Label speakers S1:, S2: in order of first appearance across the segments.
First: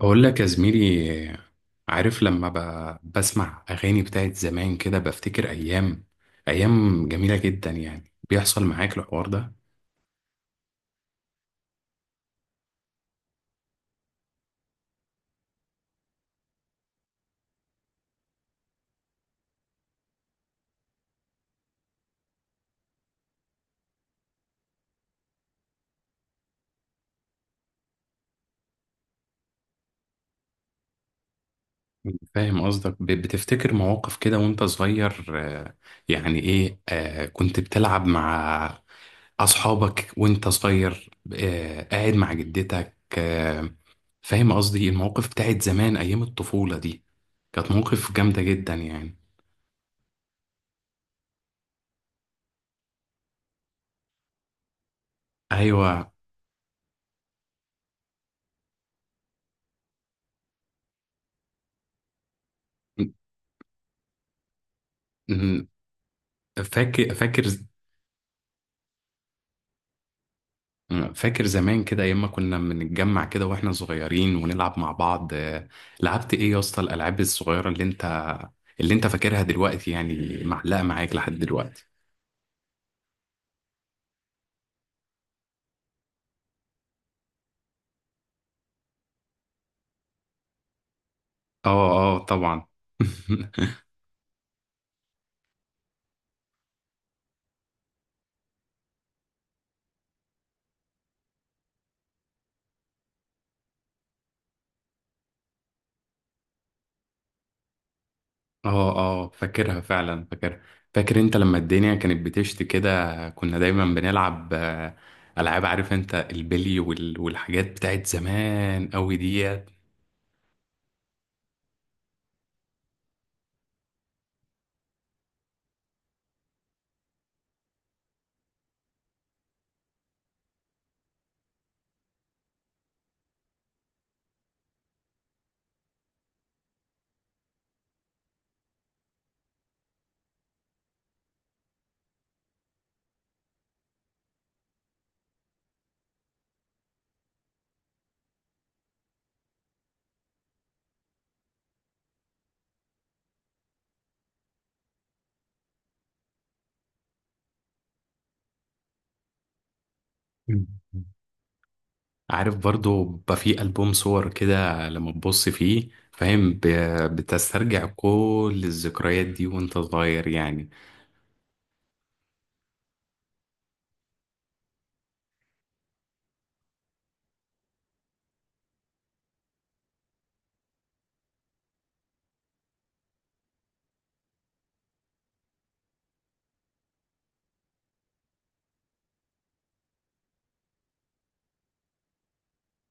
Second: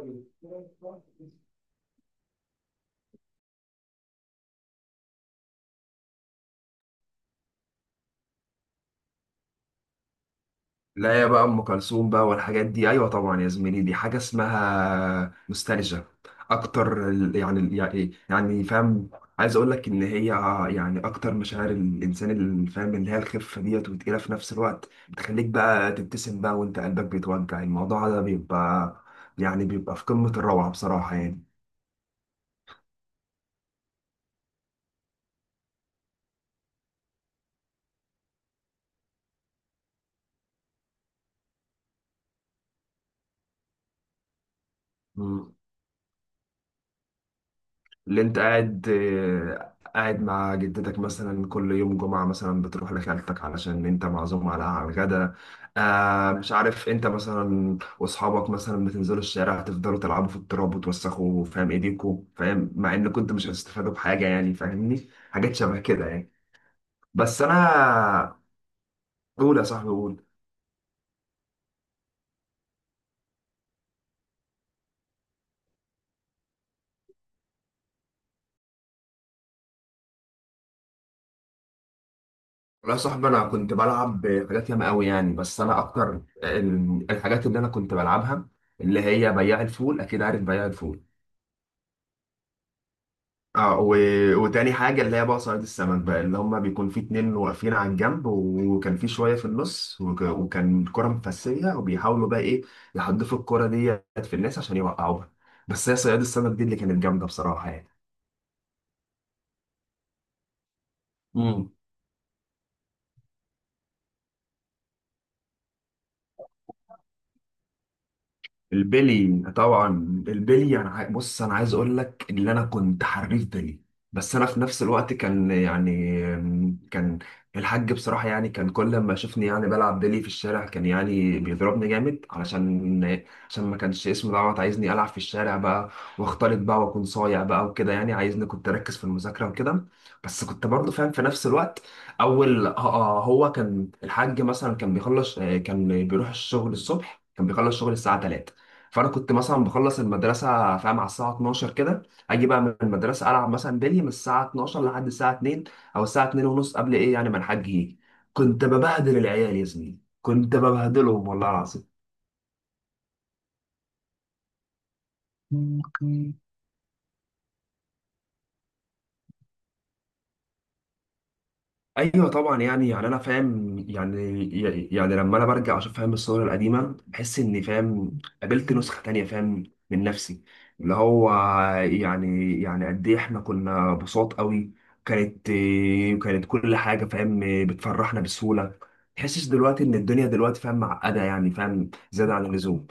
S1: أقول لك يا زميلي. عارف لما بسمع أغاني بتاعت زمان كده بفتكر أيام، أيام جميلة جدا يعني. بيحصل معاك الحوار ده؟
S2: لا يا بقى، ام كلثوم بقى والحاجات دي، ايوه طبعا يا زميلي، دي حاجه اسمها نوستالجيا. اكتر فاهم عايز اقول لك ان هي، اكتر مشاعر الانسان اللي فاهم، اللي هي الخفه ديت وتقيله في نفس الوقت، بتخليك بقى تبتسم بقى وانت قلبك بيتوجع. الموضوع ده بيبقى، بيبقى في قمه الروعه بصراحه، يعني.
S1: فاهم قصدك، بتفتكر مواقف كده وأنت صغير، آه، يعني إيه. كنت بتلعب مع أصحابك وأنت صغير، قاعد مع جدتك. فاهم قصدي؟ المواقف بتاعت زمان أيام الطفولة دي كانت مواقف
S2: اللي انت
S1: جامدة جدا
S2: قاعد
S1: يعني.
S2: آه، قاعد مع جدتك مثلا، كل يوم جمعة مثلا بتروح لخالتك علشان انت معزوم على الغدا.
S1: أيوة.
S2: مش عارف انت مثلا، واصحابك مثلا بتنزلوا الشارع تفضلوا تلعبوا في التراب وتوسخوا فاهم ايديكوا، فاهم، مع
S1: م-
S2: ان كنت مش هتستفادوا بحاجة، يعني، فاهمني حاجات
S1: م-
S2: شبه كده يعني.
S1: فاكر،
S2: بس
S1: فاكر.
S2: انا قول يا صاحبي قول.
S1: أنا فاكر زمان كده ايام ما كنا بنتجمع كده واحنا صغيرين ونلعب مع بعض. لعبت ايه يا اسطى؟ الالعاب الصغيره اللي انت فاكرها دلوقتي يعني معلقه معاك لحد دلوقتي؟
S2: لا يا صاحبي، انا كنت بلعب حاجات ياما قوي يعني، بس انا اكتر الحاجات اللي انا كنت بلعبها، اللي هي بياع الفول، اكيد عارف بياع الفول.
S1: اه، اه، طبعا.
S2: اه وتاني حاجة اللي هي بقى صياد السمك بقى، اللي هما بيكون في اتنين واقفين على الجنب، وكان في شوية في النص، وكان الكرة مفسية، وبيحاولوا بقى ايه يحدفوا الكرة ديت في الناس عشان يوقعوها. بس هي صياد السمك دي اللي كانت جامدة بصراحة،
S1: اه، اه، فاكرها فعلا، فاكرها. فاكر انت لما
S2: يعني.
S1: الدنيا كانت بتشتي كده كنا دايما بنلعب العاب. عارف انت البلي والحاجات بتاعت زمان قوي
S2: البلي
S1: ديت.
S2: طبعا. البلي، بص انا عايز اقول لك ان انا كنت حريف بلي. بس انا في نفس الوقت، كان الحاج بصراحه، يعني، كان كل ما يشوفني يعني بلعب بلي في الشارع، كان يعني بيضربني جامد، علشان ما كانش اسمه دعوه، عايزني العب في الشارع بقى واختلط بقى واكون صايع بقى وكده، يعني عايزني كنت اركز في المذاكره وكده. بس كنت برضه فاهم في نفس الوقت. اول آه، آه، هو كان الحاج مثلا، كان بيخلص آه، كان بيروح الشغل الصبح، كان بيخلص شغل الساعه 3. فانا كنت مثلا بخلص المدرسه فاهم على الساعه 12 كده، اجي بقى من المدرسه العب مثلا بلي من الساعه 12 لحد الساعه 2، او الساعه 2 ونص قبل ايه يعني ما الحاج يجي. كنت ببهدل العيال يا زميلي، كنت ببهدلهم والله
S1: عارف برضو بقى في ألبوم صور كده لما تبص فيه
S2: العظيم.
S1: فاهم، بتسترجع كل الذكريات دي وانت صغير يعني.
S2: ايوه طبعا، يعني انا فاهم، يعني، يعني لما انا برجع اشوف فاهم الصور القديمه، بحس اني فاهم قابلت نسخه تانية فاهم، من نفسي. اللي هو يعني، يعني قد ايه احنا كنا بساط قوي. كانت كانت كل حاجه فاهم بتفرحنا بسهوله. تحسش دلوقتي ان الدنيا دلوقتي فاهم معقده، يعني فاهم زياده عن اللزوم.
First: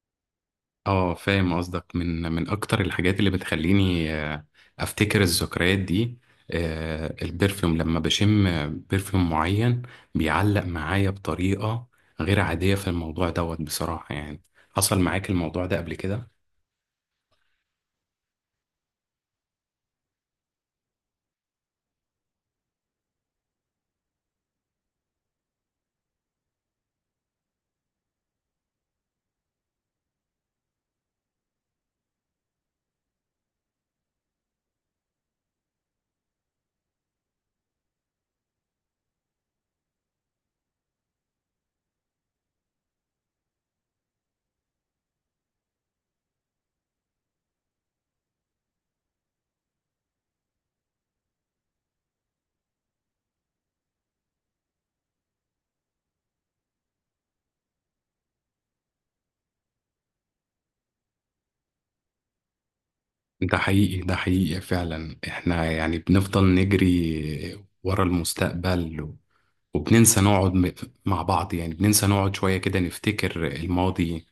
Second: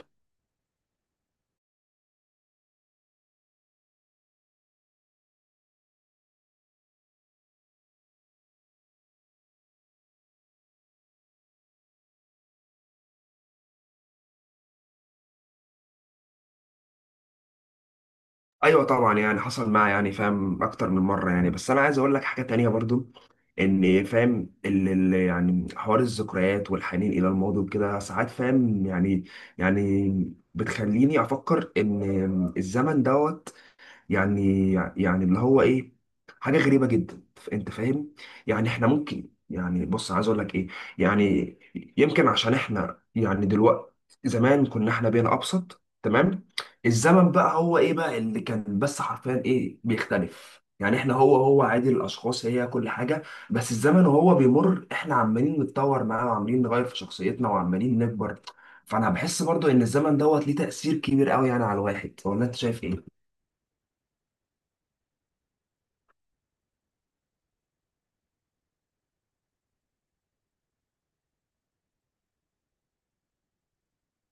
S1: اه، فاهم قصدك، من اكتر الحاجات اللي بتخليني افتكر الذكريات دي، البرفيوم. لما بشم برفيوم معين بيعلق معايا بطريقة غير عادية في الموضوع دوت بصراحة يعني. حصل معاك الموضوع ده قبل كده؟
S2: ايوه طبعا، يعني حصل معايا، يعني فاهم اكتر من مره يعني، بس انا عايز اقول لك حاجه تانية برضو، ان فاهم اللي يعني حوار الذكريات والحنين الى الماضي وكده، ساعات فاهم يعني، يعني بتخليني افكر ان الزمن دوت، يعني اللي هو ايه، حاجه غريبه جدا. انت فاهم يعني، احنا ممكن يعني، بص عايز اقول لك ايه، يعني، يمكن عشان احنا يعني دلوقتي، زمان كنا احنا بين ابسط، تمام. الزمن بقى هو ايه بقى اللي كان، بس حرفيا ايه بيختلف يعني، احنا هو عادي، الاشخاص هي كل حاجه، بس الزمن وهو بيمر احنا عمالين نتطور معاه وعمالين نغير في شخصيتنا وعمالين نكبر. فانا بحس برضو ان الزمن دوت ليه تأثير كبير قوي يعني على الواحد، ولا انت شايف
S1: ده حقيقي، ده حقيقي فعلا. احنا يعني بنفضل نجري ورا المستقبل وبننسى نقعد مع بعض يعني. بننسى نقعد شوية كده نفتكر الماضي.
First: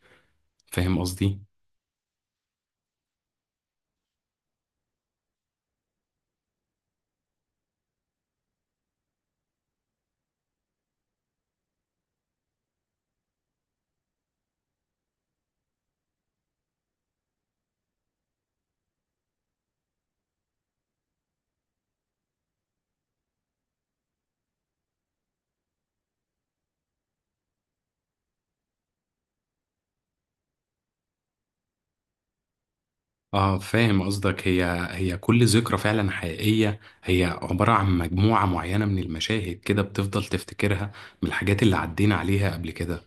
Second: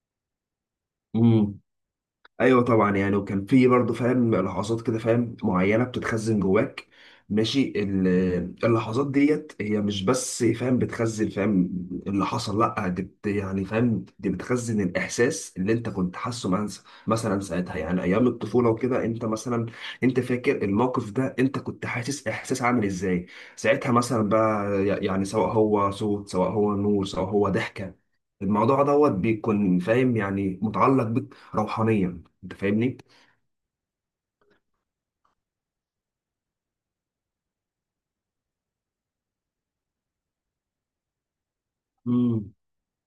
S1: فاهم قصدي؟
S2: ايه؟ ايوه طبعا، يعني، وكان في برضه فاهم لحظات كده فاهم معينه بتتخزن جواك، ماشي، اللحظات ديت هي مش بس فاهم بتخزن فاهم اللي حصل، لا، دي بت يعني فاهم دي بتخزن الاحساس اللي انت كنت مثلا ساعتها، يعني ايام الطفوله وكده، انت مثلا، انت فاكر الموقف ده انت كنت حاسس احساس عامل ازاي ساعتها مثلا بقى، يعني سواء هو صوت، سواء هو نور، سواء هو ضحكه. الموضوع دوت بيكون فاهم يعني متعلق بك روحانيا. انت فاهمني؟
S1: اه، فاهم قصدك. هي كل ذكرى فعلا حقيقية، هي عبارة عن مجموعة معينة من المشاهد كده بتفضل تفتكرها من الحاجات اللي عدينا عليها
S2: امم
S1: قبل كده.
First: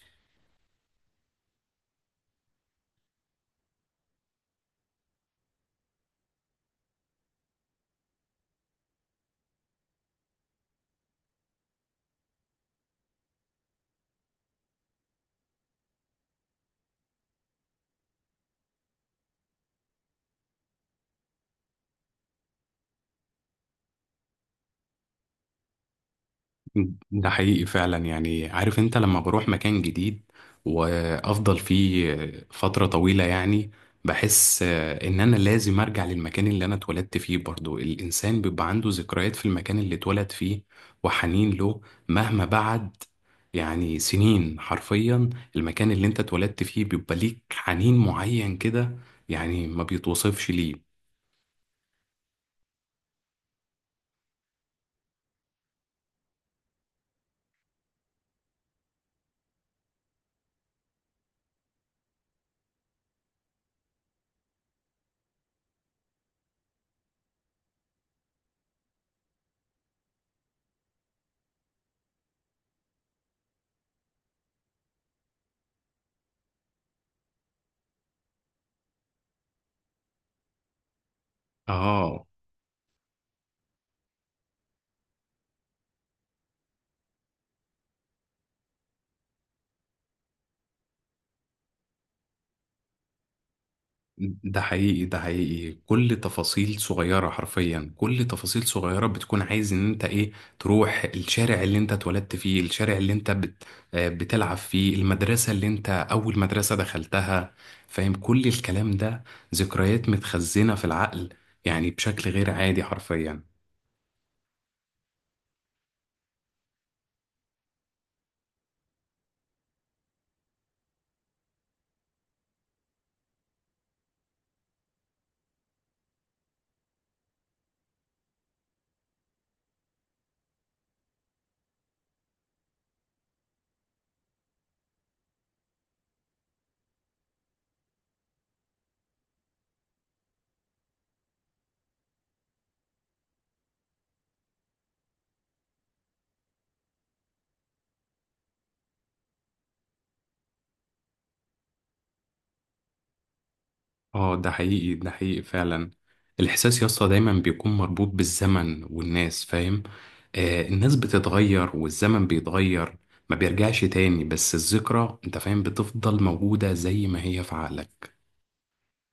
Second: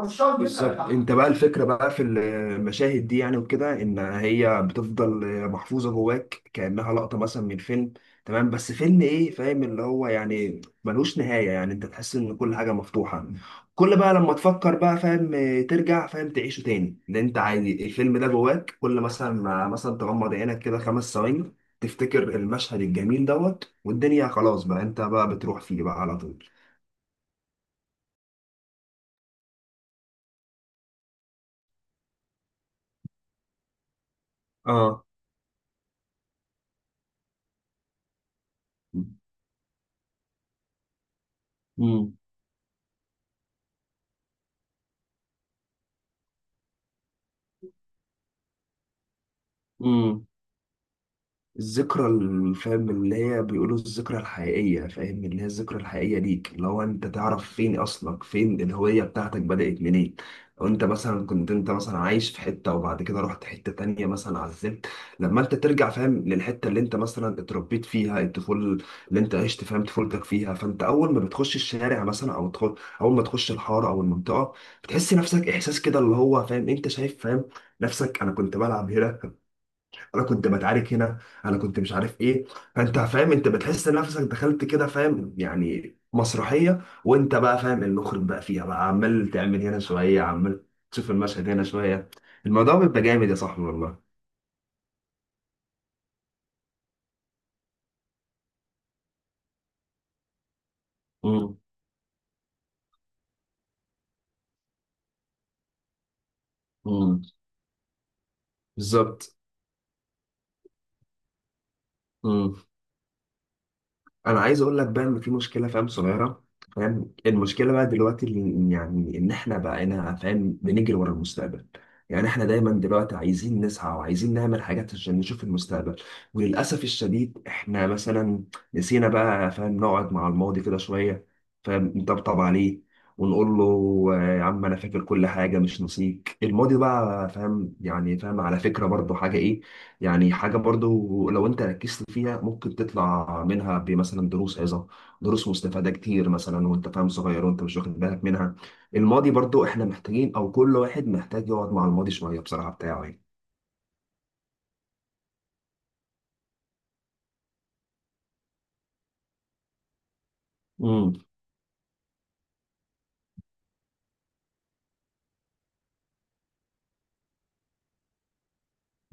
S2: بالظبط. انت بقى الفكره بقى في المشاهد دي، يعني، وكده، ان هي بتفضل محفوظه جواك كانها لقطه مثلا من فيلم، تمام، بس فيلم ايه فاهم اللي هو يعني ملوش نهايه، يعني انت تحس ان كل حاجه مفتوحه. كل بقى لما تفكر بقى فاهم، ترجع فاهم تعيشه تاني، لان انت عادي الفيلم ده جواك، كل مثلا ما مثلا تغمض عينك كده خمس ثواني، تفتكر المشهد الجميل دوت، والدنيا خلاص بقى، انت بقى بتروح فيه بقى على طول.
S1: ده حقيقي فعلا يعني. عارف انت لما بروح مكان جديد وافضل فيه فترة طويلة يعني بحس ان انا لازم ارجع للمكان اللي انا اتولدت فيه. برضو الانسان بيبقى عنده ذكريات في المكان اللي اتولد فيه وحنين له
S2: اه.
S1: مهما بعد، يعني سنين حرفيا. المكان اللي انت اتولدت فيه بيبقى ليك حنين معين كده يعني ما
S2: امم
S1: بيتوصفش ليه.
S2: الذكرى، فاهم اللي هي بيقولوا الذكرى الحقيقية، فاهم، اللي هي الذكرى الحقيقية ليك، اللي هو انت تعرف فين اصلك، فين الهوية بتاعتك بدأت منين. لو انت مثلا كنت انت مثلا عايش في حتة، وبعد كده رحت حتة تانية مثلا، عزلت، لما انت ترجع فاهم للحتة اللي انت مثلا اتربيت فيها الطفولة، اللي انت عشت فاهم طفولتك فيها، فانت اول ما بتخش الشارع مثلا اول ما تخش الحارة او المنطقة، بتحس نفسك احساس كده اللي هو فاهم، انت شايف فاهم نفسك، انا كنت بلعب هنا، انا كنت بتعارك هنا، انا كنت مش عارف
S1: اه،
S2: ايه. فانت فاهم، انت بتحس ان نفسك دخلت كده فاهم يعني مسرحيه، وانت بقى فاهم المخرج بقى فيها بقى، عمال تعمل هنا شويه، عمال تشوف المشهد هنا شويه. الموضوع بيبقى جامد يا صاحبي والله.
S1: ده حقيقي، ده حقيقي. كل تفاصيل صغيرة حرفيا، كل تفاصيل صغيرة بتكون عايز ان انت ايه. تروح
S2: امم
S1: الشارع اللي انت اتولدت فيه، الشارع اللي انت بت آه، بتلعب فيه، المدرسة اللي انت اول مدرسة
S2: امم
S1: دخلتها، فاهم كل الكلام ده.
S2: بالظبط.
S1: ذكريات متخزنة في العقل يعني بشكل غير عادي حرفيا.
S2: انا عايز اقول لك بقى ان في مشكله فاهم صغيره. فاهم، المشكله بقى دلوقتي يعني ان احنا بقينا فاهم بنجري ورا المستقبل. يعني احنا دايما دلوقتي عايزين نسعى وعايزين نعمل حاجات عشان نشوف المستقبل، وللاسف الشديد احنا مثلا نسينا بقى فاهم نقعد مع الماضي كده شويه، فاهم، نطبطب عليه ونقول له، آه، يا عم انا فاكر كل حاجه مش نسيك، الماضي بقى فاهم يعني، فاهم على فكره برضه حاجه ايه يعني، حاجة برضو لو انت ركزت فيها ممكن تطلع منها بمثلا دروس عظة، دروس مستفادة كتير مثلا، وانت فاهم صغير وانت مش واخد بالك منها. الماضي برضو احنا محتاجين، او كل واحد محتاج يقعد مع الماضي شوية بصراحة بتاعه.
S1: اه، ده حقيقي، ده حقيقي فعلا. الاحساس يا اسطى دايما بيكون مربوط بالزمن والناس فاهم. الناس
S2: يعني.
S1: بتتغير والزمن بيتغير، ما بيرجعش تاني. بس الذكرى انت فاهم بتفضل موجودة زي ما هي في عقلك.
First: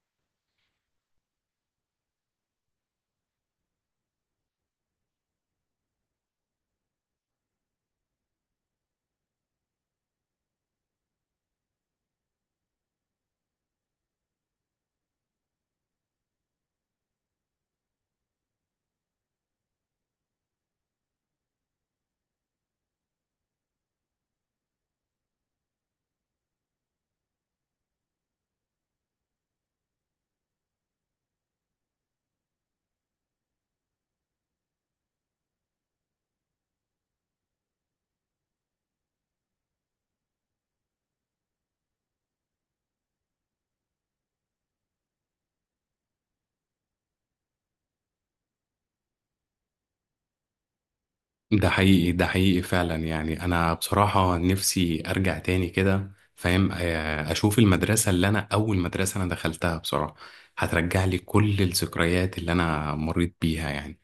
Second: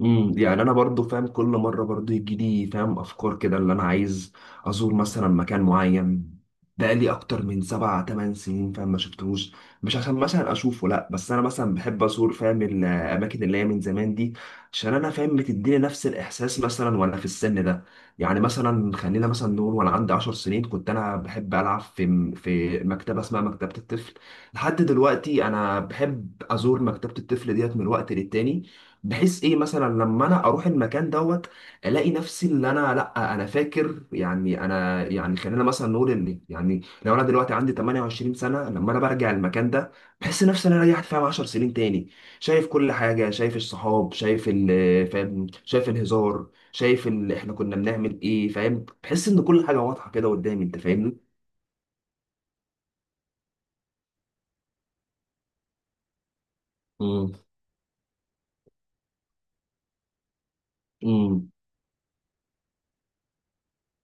S2: يعني انا برضو فاهم كل مره برضو يجي لي فاهم افكار كده، اللي انا عايز ازور مثلا مكان معين بقالي اكتر من سبع تمن سنين فاهم ما شفتهوش. مش عشان مثلا اشوفه، لا، بس انا مثلا بحب ازور فاهم الاماكن اللي هي من زمان دي، عشان انا فاهم بتديني نفس الاحساس مثلا وانا في السن ده. يعني مثلا خلينا مثلا نقول وانا عندي 10 سنين، كنت انا بحب العب في مكتبه اسمها مكتبه الطفل. لحد دلوقتي انا بحب ازور مكتبه الطفل ديت من وقت للتاني، بحيث ايه، مثلا لما انا اروح المكان دوت الاقي نفسي، اللي انا لا انا فاكر، يعني انا، يعني خلينا مثلا نقول ان، يعني لو انا دلوقتي عندي 28 سنه، لما انا برجع المكان ده بحس نفسي ان انا رجعت فاهم 10 سنين تاني، شايف كل حاجه، شايف الصحاب، شايف ال فاهم شايف الهزار، شايف ال احنا كنا بنعمل ايه فاهم، بحس ان كل حاجه واضحه كده قدامي، انت فاهمني؟
S1: ده حقيقي، ده حقيقي فعلا يعني. انا بصراحة نفسي ارجع تاني كده فاهم. اشوف المدرسة اللي انا اول مدرسة انا دخلتها بصراحة. هترجع لي
S2: امم
S1: كل الذكريات اللي انا مريت بيها يعني.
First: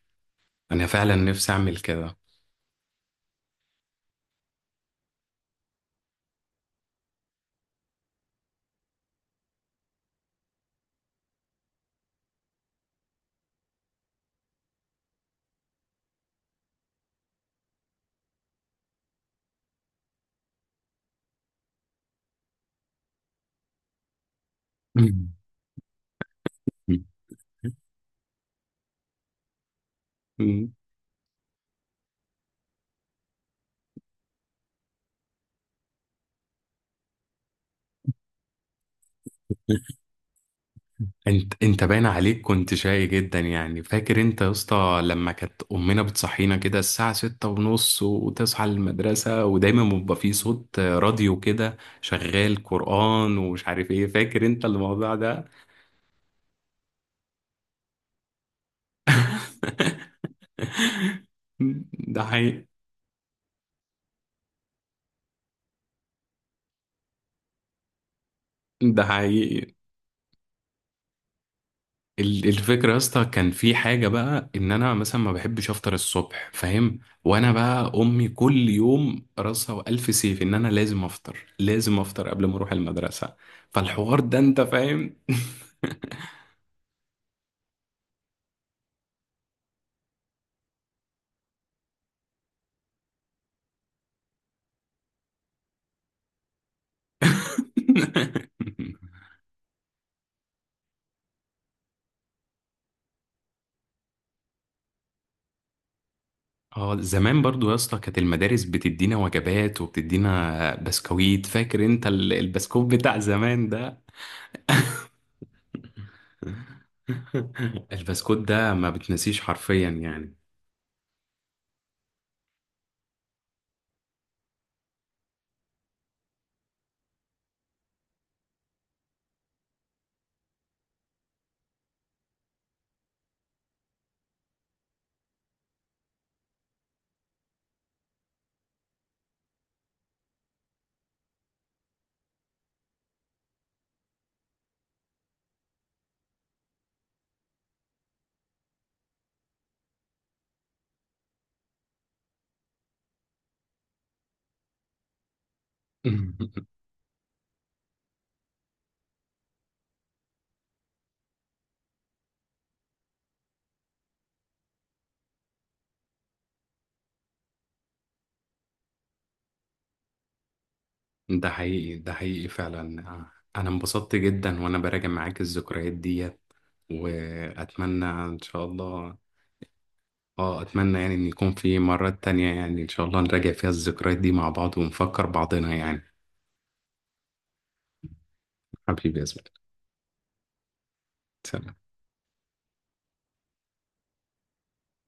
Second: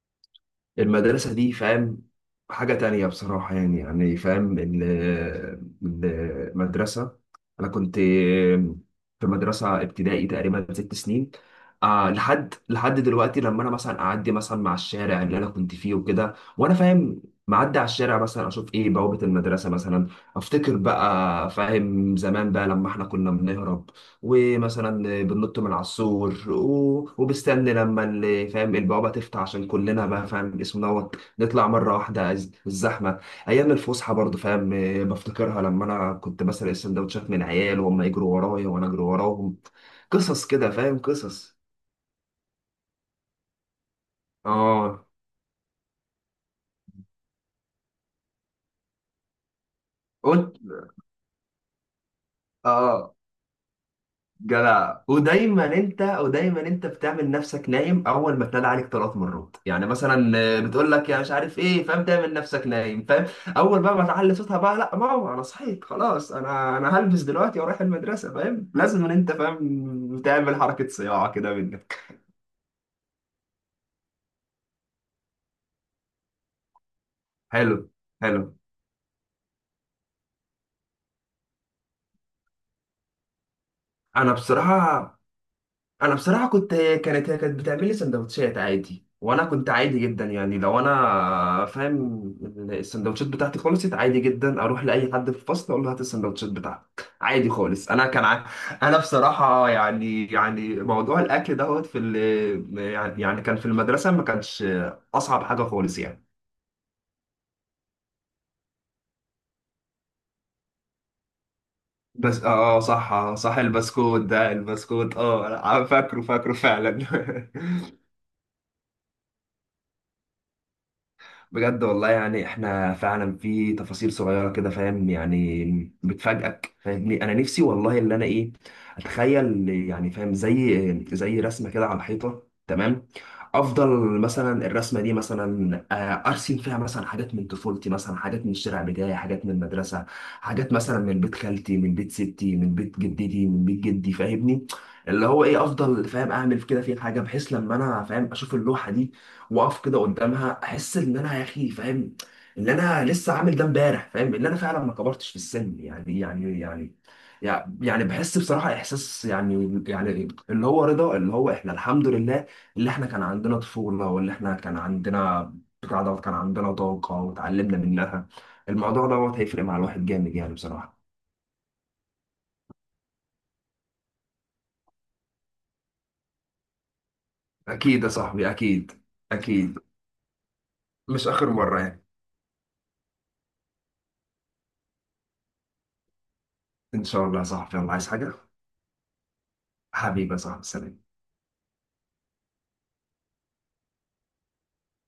S1: انا فعلا
S2: المدرسة دي
S1: نفسي اعمل
S2: فاهم
S1: كده.
S2: حاجة تانية بصراحة يعني، يعني فاهم، المدرسة. أنا كنت في مدرسة ابتدائي تقريبا ست سنين. آه، لحد دلوقتي لما أنا مثلا أعدي مثلا مع الشارع اللي أنا كنت فيه وكده، وأنا فاهم معدي على الشارع مثلا، أشوف إيه بوابة المدرسة مثلا، أفتكر بقى فاهم زمان بقى لما إحنا كنا بنهرب، ومثلا بننط من على السور، وبستنى لما فاهم البوابة تفتح عشان كلنا بقى فاهم
S1: مم.
S2: اسم دوت نطلع مرة واحدة، الزحمة. أيام الفسحة برضه فاهم، آه، بفتكرها لما أنا كنت بسرق السندوتشات من عيال وهم يجروا ورايا وأنا أجري وراهم. قصص كده فاهم،
S1: انت،
S2: قصص.
S1: باين عليك كنت شقي جدا يعني. فاكر انت يا اسطى
S2: اه.
S1: لما كانت امنا بتصحينا كده الساعة 6:30 وتصحى المدرسة ودايما بيبقى فيه
S2: قلت.
S1: صوت راديو كده شغال
S2: اه.
S1: قرآن ومش عارف ايه؟ فاكر انت
S2: جدع.
S1: الموضوع ده؟
S2: ودايما انت، ودايما انت بتعمل نفسك نايم، اول ما تنادى عليك ثلاث مرات، يعني مثلا، آه، بتقول لك يا مش عارف ايه فاهم،
S1: ده
S2: تعمل
S1: حقيقي،
S2: نفسك نايم، فاهم. اول بقى ما تعلي صوتها بقى، لا ماما انا صحيت خلاص، انا هلبس دلوقتي واروح المدرسه فاهم،
S1: ده
S2: لازم ان انت
S1: حقيقي.
S2: فاهم تعمل حركه صياعه كده منك.
S1: الفكرة يا اسطى كان في حاجة بقى إن أنا مثلا ما بحبش أفطر الصبح فاهم. وأنا
S2: حلو،
S1: بقى أمي
S2: حلو.
S1: كل يوم راسها وألف سيف إن أنا لازم أفطر، لازم أفطر قبل ما أروح المدرسة. فالحوار
S2: انا
S1: ده أنت
S2: بصراحه
S1: فاهم.
S2: انا بصراحه كنت، هي كانت بتعمل لي سندوتشات عادي، وانا كنت عادي جدا يعني، لو انا فاهم السندوتشات بتاعتي خلصت عادي جدا اروح لاي حد في الفصل اقول له هات السندوتشات بتاعتك عادي خالص. انا بصراحه يعني، يعني موضوع الاكل دوت في يعني، يعني كان في المدرسه ما كانش اصعب حاجه خالص يعني.
S1: اه، زمان برضو يا اسطى كانت المدارس بتدينا وجبات وبتدينا بسكويت. فاكر انت
S2: بس اه، آه،
S1: البسكوت
S2: صح،
S1: بتاع
S2: آه، صح.
S1: زمان ده؟
S2: البسكوت ده، البسكوت، اه، أنا فاكره، فاكره فعلا.
S1: البسكوت ده ما بتنسيش حرفيا يعني.
S2: بجد والله، يعني احنا فعلا في تفاصيل صغيره كده فاهم يعني بتفاجئك، فاهمني، انا نفسي والله اللي انا ايه، اتخيل يعني فاهم زي، زي رسمه كده على الحيطه، تمام، افضل مثلا الرسمه دي مثلا، آه، ارسم فيها مثلا حاجات من طفولتي، مثلا حاجات من الشارع بتاعي، حاجات من المدرسه، حاجات مثلا من بيت خالتي، من بيت ستي، من بيت جدتي، من بيت جدي، فاهمني، اللي هو ايه، افضل فاهم اعمل كده في حاجه، بحيث لما انا فاهم اشوف اللوحه دي واقف كده قدامها، احس ان انا يا اخي فاهم ان انا لسه عامل ده امبارح، فاهم ان انا فعلا ما كبرتش في السن، يعني بحس بصراحه احساس، يعني، يعني اللي هو رضا، اللي هو احنا الحمد لله، اللي احنا كان عندنا طفوله، واللي احنا كان عندنا بتاع دوت، كان عندنا طاقه وتعلمنا منها. الموضوع دوت هيفرق مع الواحد جامد يعني بصراحه.
S1: ده حقيقي، ده حقيقي فعلا. انا انبسطت جدا وانا براجع معاك الذكريات ديت
S2: اكيد
S1: واتمنى
S2: يا
S1: ان
S2: صاحبي،
S1: شاء
S2: اكيد،
S1: الله.
S2: اكيد.
S1: اه، اتمنى يعني ان
S2: مش اخر
S1: يكون في
S2: مره يعني،
S1: مرات تانية يعني ان شاء الله نراجع فيها الذكريات دي مع بعض ونفكر بعضنا يعني.
S2: ان شاء الله يا صاحبي، الله عايز حاجه.
S1: حبيبي يا زميلي،
S2: حبيبي يا صاحبي، سلام.
S1: سلام.